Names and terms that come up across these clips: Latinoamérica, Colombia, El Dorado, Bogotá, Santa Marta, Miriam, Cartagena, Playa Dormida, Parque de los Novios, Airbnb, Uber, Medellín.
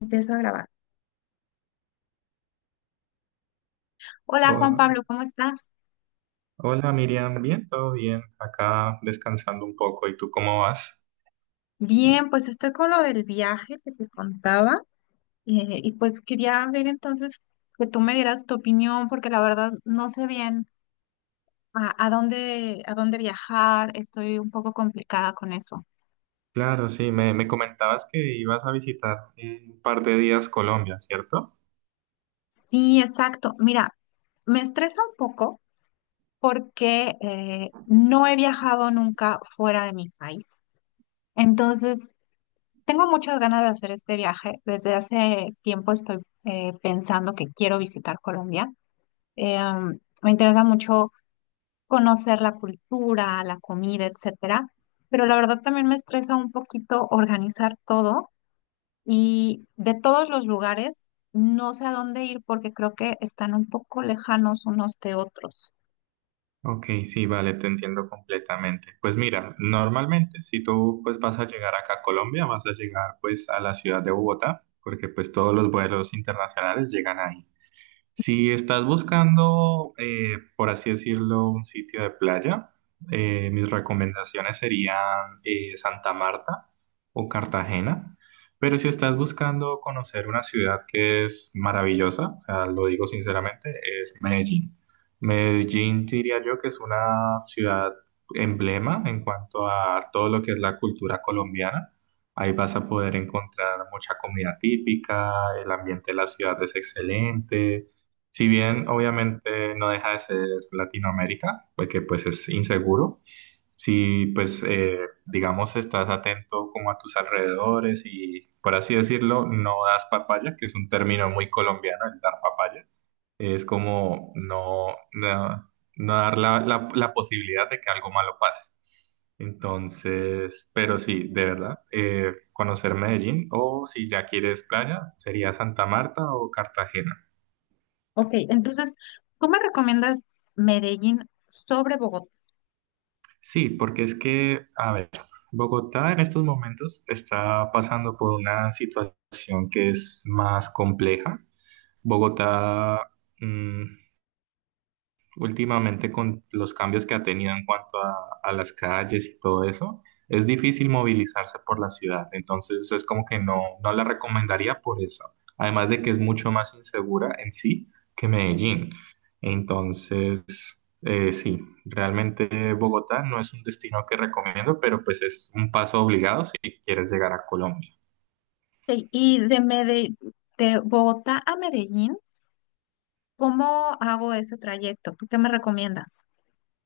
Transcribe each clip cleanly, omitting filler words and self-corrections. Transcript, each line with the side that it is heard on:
left: Empiezo a grabar. Hola Juan
right: Oh,
left: Pablo, ¿cómo estás?
right: hola Miriam, bien, todo bien, acá descansando un poco. ¿Y tú cómo vas?
left: Bien, pues estoy con lo del viaje que te contaba, y pues quería ver entonces que tú me dieras tu opinión porque la verdad no sé bien a dónde viajar, estoy un poco complicada con eso.
right: Claro, sí, me comentabas que ibas a visitar en un par de días Colombia, ¿cierto?
left: Sí, exacto. Mira, me estresa un poco porque no he viajado nunca fuera de mi país. Entonces, tengo muchas ganas de hacer este viaje. Desde hace tiempo estoy pensando que quiero visitar Colombia. Me interesa mucho conocer la cultura, la comida, etcétera. Pero la verdad también me estresa un poquito organizar todo y de todos los lugares no sé a dónde ir porque creo que están un poco lejanos unos de otros.
right: Ok, sí, vale, te entiendo completamente. Pues mira, normalmente si tú pues vas a llegar acá a Colombia, vas a llegar pues a la ciudad de Bogotá, porque pues todos los vuelos internacionales llegan ahí. Si estás buscando, por así decirlo, un sitio de playa, mis recomendaciones serían Santa Marta o Cartagena. Pero si estás buscando conocer una ciudad que es maravillosa, o sea, lo digo sinceramente, es Medellín. Medellín diría yo que es una ciudad emblema en cuanto a todo lo que es la cultura colombiana. Ahí vas a poder encontrar mucha comida típica, el ambiente de la ciudad es excelente. Si bien obviamente no deja de ser Latinoamérica, porque pues es inseguro, si pues digamos estás atento como a tus alrededores y por así decirlo, no das papaya, que es un término muy colombiano el dar papaya, es como no, no, no dar la posibilidad de que algo malo pase. Entonces, pero sí, de verdad, conocer Medellín o si ya quieres playa, sería Santa Marta o Cartagena.
left: Ok, entonces, ¿tú me recomiendas Medellín sobre Bogotá?
right: Sí, porque es que, a ver, Bogotá en estos momentos está pasando por una situación que es más compleja. Bogotá, mm, últimamente con los cambios que ha tenido en cuanto a las calles y todo eso, es difícil movilizarse por la ciudad. Entonces es como que no, no la recomendaría por eso. Además de que es mucho más insegura en sí que Medellín. Entonces, sí, realmente Bogotá no es un destino que recomiendo, pero pues es un paso obligado si quieres llegar a Colombia.
left: Y y de Mede- ¿De Bogotá a Medellín, cómo hago ese trayecto? ¿Tú qué me recomiendas?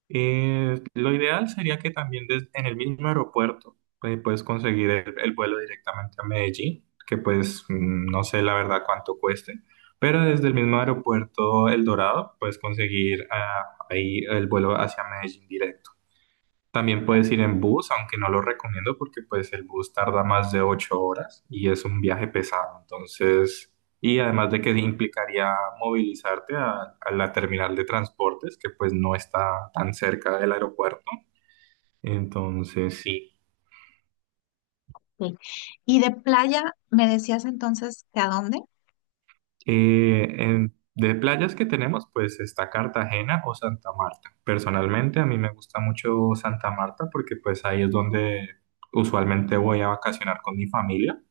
right: Lo ideal sería que también en el mismo aeropuerto pues, puedes conseguir el vuelo directamente a Medellín, que pues no sé la verdad cuánto cueste, pero desde el mismo aeropuerto El Dorado puedes conseguir ahí el vuelo hacia Medellín directo. También puedes ir en bus, aunque no lo recomiendo porque pues el bus tarda más de 8 horas y es un viaje pesado. Entonces, y además de que implicaría movilizarte a la terminal de transportes, que pues no está tan cerca del aeropuerto. Entonces, sí.
left: Sí. Y de playa, ¿me decías entonces que a dónde?
right: De playas que tenemos, pues está Cartagena o Santa Marta. Personalmente, a mí me gusta mucho Santa Marta porque pues ahí es donde usualmente voy a vacacionar con mi familia.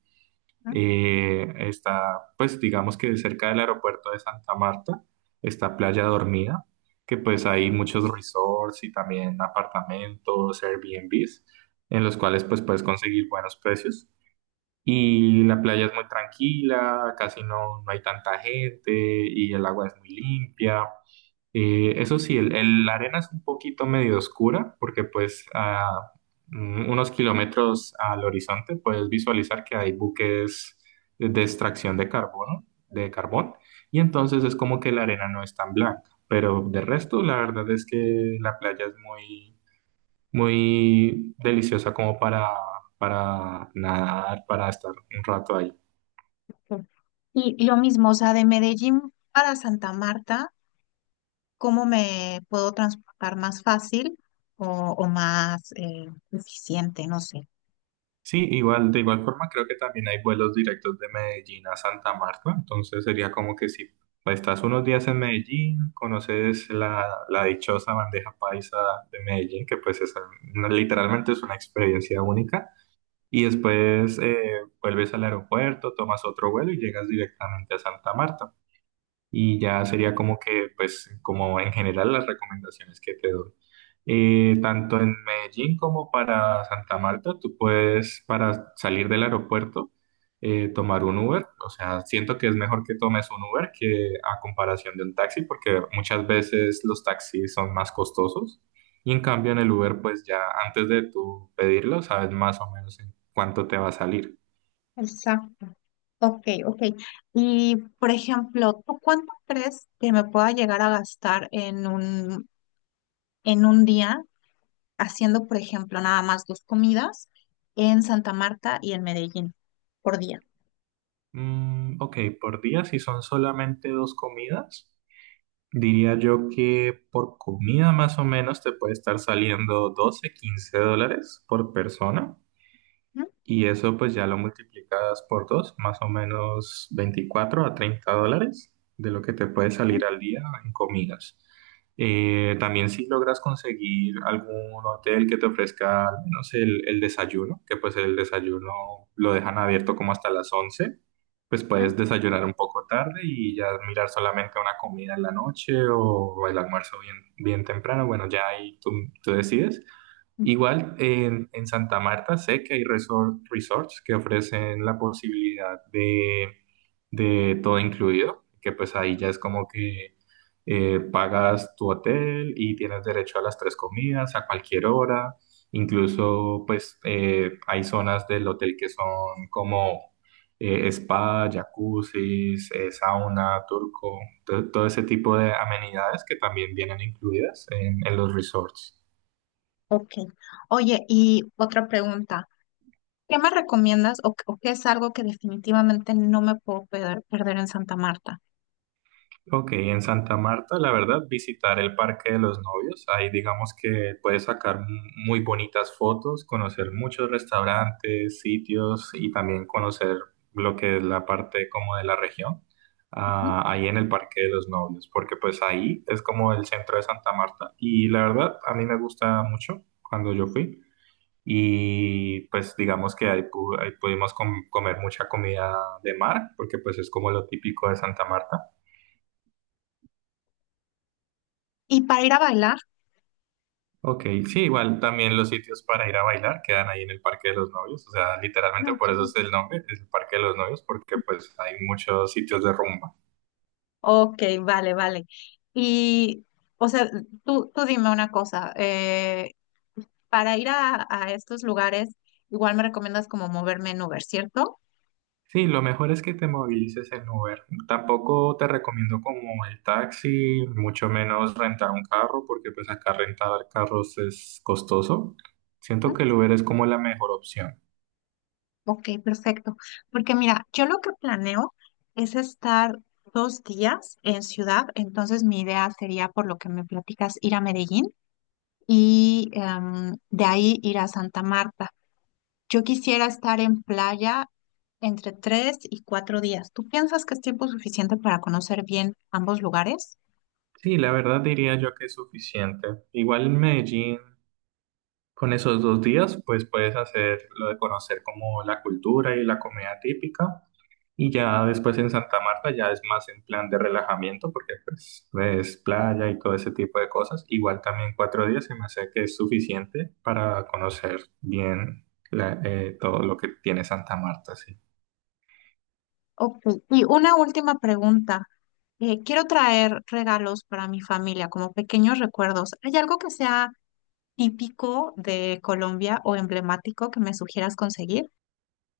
left: ¿No?
right: Está, pues digamos que cerca del aeropuerto de Santa Marta, está Playa Dormida, que pues hay muchos resorts y también apartamentos, Airbnbs, en los cuales pues puedes conseguir buenos precios. Y la playa es muy tranquila, casi no, no hay tanta gente y el agua es muy limpia. Y eso sí, la arena es un poquito medio oscura porque pues a unos kilómetros al horizonte puedes visualizar que hay buques de extracción de carbono, de carbón, y entonces es como que la arena no es tan blanca. Pero de resto, la verdad es que la playa es muy, muy deliciosa como para nadar, para estar un rato ahí.
left: Sí. Y lo mismo, o sea, de Medellín para Santa Marta, ¿cómo me puedo transportar más fácil o, o más eficiente? No sé.
right: Sí, igual, de igual forma creo que también hay vuelos directos de Medellín a Santa Marta, entonces sería como que si estás unos días en Medellín, conoces la dichosa bandeja paisa de Medellín, que pues es literalmente es una experiencia única, y después vuelves al aeropuerto, tomas otro vuelo y llegas directamente a Santa Marta y ya sería como que, pues, como en general las recomendaciones que te doy. Tanto en Medellín como para Santa Marta, tú puedes, para salir del aeropuerto, tomar un Uber. O sea, siento que es mejor que tomes un Uber que a comparación de un taxi, porque muchas veces los taxis son más costosos. Y en cambio en el Uber, pues ya antes de tú pedirlo, sabes más o menos en cuánto te va a salir.
left: Exacto. Ok, ok. Y, por ejemplo, ¿tú cuánto crees que me pueda llegar a gastar en en un día haciendo, por ejemplo, nada más dos comidas en Santa Marta y en Medellín por día?
right: Mm, ok, por día, si son solamente dos comidas. Diría yo que por comida más o menos te puede estar saliendo 12 a 15 dólares por persona.
left: ¿Mm?
right: Y eso pues ya lo multiplicas por dos, más o menos 24 a 30 dólares de lo que te puede
left: Sí.
right: salir al día en comidas. También si logras conseguir algún hotel que te ofrezca al menos el desayuno, que pues el desayuno lo dejan abierto como hasta las 11, pues
left: ¿Mm?
right: puedes desayunar un poco tarde y ya mirar solamente una comida en la noche o el almuerzo bien, bien temprano. Bueno, ya ahí tú decides.
left: Ujú.
right: Igual en Santa Marta sé que hay resorts que ofrecen la posibilidad de todo incluido, que pues ahí ya es como que pagas tu hotel y tienes derecho a las tres comidas a cualquier hora, incluso pues hay zonas del hotel que son como spa, jacuzzis, sauna, turco, todo ese tipo de amenidades que también vienen incluidas en los resorts.
left: Ok. Oye, y otra pregunta. ¿Qué me recomiendas o qué es algo que definitivamente no me puedo perder en Santa Marta?
right: Ok, en Santa Marta, la verdad, visitar el Parque de los Novios, ahí digamos que puedes sacar muy bonitas fotos, conocer muchos restaurantes, sitios y también conocer lo que es la parte como de la región,
left: Ujú.
right: ahí en el Parque de los Novios, porque pues ahí es como el centro de Santa Marta y la verdad, a mí me gusta mucho cuando yo fui y pues digamos que ahí, ahí pudimos comer mucha comida de mar, porque pues es como lo típico de Santa Marta.
left: ¿Y para ir a bailar?
right: Ok, sí, igual también los sitios para ir a bailar quedan ahí en el Parque de los Novios, o sea,
left: No,
right: literalmente
left: ok,
right: por eso es el nombre, es el Parque de los Novios, porque pues hay muchos sitios de rumba.
left: ok, vale, vale. Y, o sea, tú dime una cosa. Para ir a estos lugares, igual me recomiendas como moverme en Uber, ¿cierto?
right: Sí, lo mejor es que te movilices en Uber. Tampoco te recomiendo como el taxi, mucho menos rentar un carro, porque pues acá rentar carros es costoso. Siento que el Uber es como la mejor opción.
left: Ok, perfecto. Porque mira, yo lo que planeo es estar dos días en ciudad, entonces mi idea sería, por lo que me platicas, ir a Medellín y de ahí ir a Santa Marta. Yo quisiera estar en playa entre tres y cuatro días. ¿Tú piensas que es tiempo suficiente para conocer bien ambos lugares?
right: Sí, la verdad diría yo que es suficiente. Igual en Medellín. Con esos 2 días, pues puedes hacer lo de conocer como la cultura y la comida típica. Y ya después en Santa Marta ya es más en plan de relajamiento, porque pues es playa y todo ese tipo de cosas. Igual también 4 días se me hace que es suficiente para conocer bien todo lo que tiene Santa Marta, sí.
left: Ok, y una última pregunta. Quiero traer regalos para mi familia como pequeños recuerdos. ¿Hay algo que sea típico de Colombia o emblemático que me sugieras conseguir?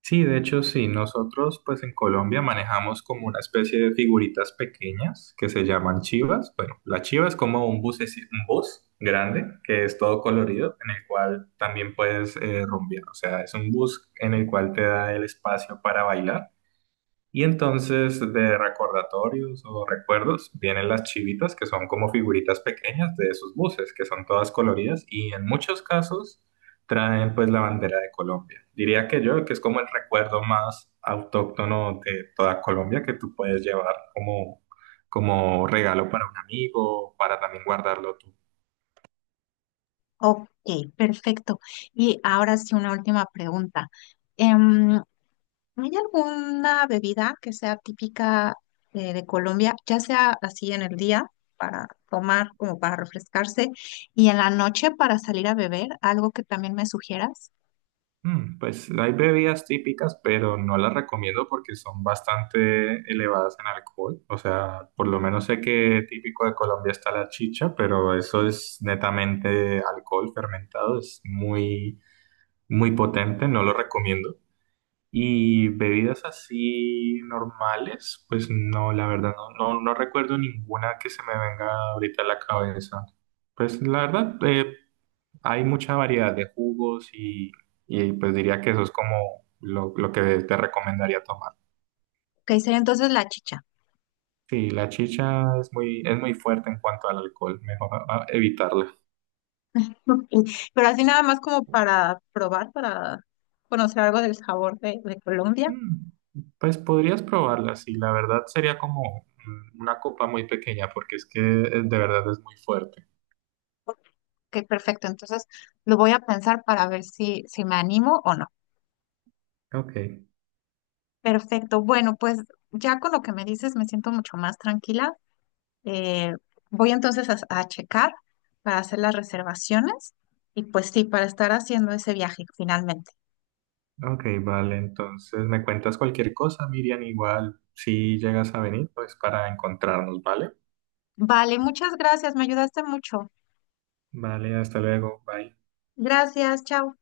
right: Sí, de hecho, sí, nosotros pues en Colombia manejamos como una especie de figuritas pequeñas que se llaman chivas. Bueno, la chiva es como un bus grande que es todo colorido en el cual también puedes rumbear. O sea, es un bus en el cual te da el espacio para bailar. Y entonces de recordatorios o recuerdos vienen las chivitas, que son como figuritas pequeñas de esos buses, que son todas coloridas y en muchos casos traen pues la bandera de Colombia. Diría que yo, que es como el recuerdo más autóctono de toda Colombia que tú puedes llevar como, regalo para un amigo, para también guardarlo tú
left: Ok, perfecto. Y ahora sí, una última pregunta. Em, ¿Hay alguna bebida que sea típica, de Colombia, ya sea así en el día para tomar, como para refrescarse, y en la noche para salir a beber? ¿Algo que también me sugieras?
right: Mm, Pues hay bebidas típicas, pero no las recomiendo porque son bastante elevadas en alcohol. O sea, por lo menos sé que típico de Colombia está la chicha, pero eso es netamente alcohol fermentado, es muy, muy potente, no lo recomiendo. Y bebidas así normales, pues no, la verdad, no, no, no recuerdo ninguna que se me venga ahorita a la cabeza. Pues la verdad, hay mucha variedad de jugos y, pues diría que eso es como lo que te recomendaría tomar.
left: Ok, sería entonces la chicha.
right: Sí, la chicha es muy fuerte en cuanto al alcohol, mejor evitarla.
left: Ok, pero así nada más como para probar, para conocer algo del sabor de Colombia.
right: Mm, Pues podrías probarla, sí, la verdad sería como una copa muy pequeña porque es que de verdad es muy fuerte.
left: Ok, perfecto. Entonces lo voy a pensar para ver si, si me animo o no.
right: Ok,
left: Perfecto. Bueno, pues ya con lo que me dices me siento mucho más tranquila. Eh, Voy entonces a checar para hacer las reservaciones y pues sí, para estar haciendo ese viaje finalmente.
right: ok, vale, entonces me cuentas cualquier cosa, Miriam, igual si llegas a venir, pues para encontrarnos, ¿vale?
left: Vale, muchas gracias. Me ayudaste mucho.
right: Vale, hasta luego, bye.
left: Gracias. Chao.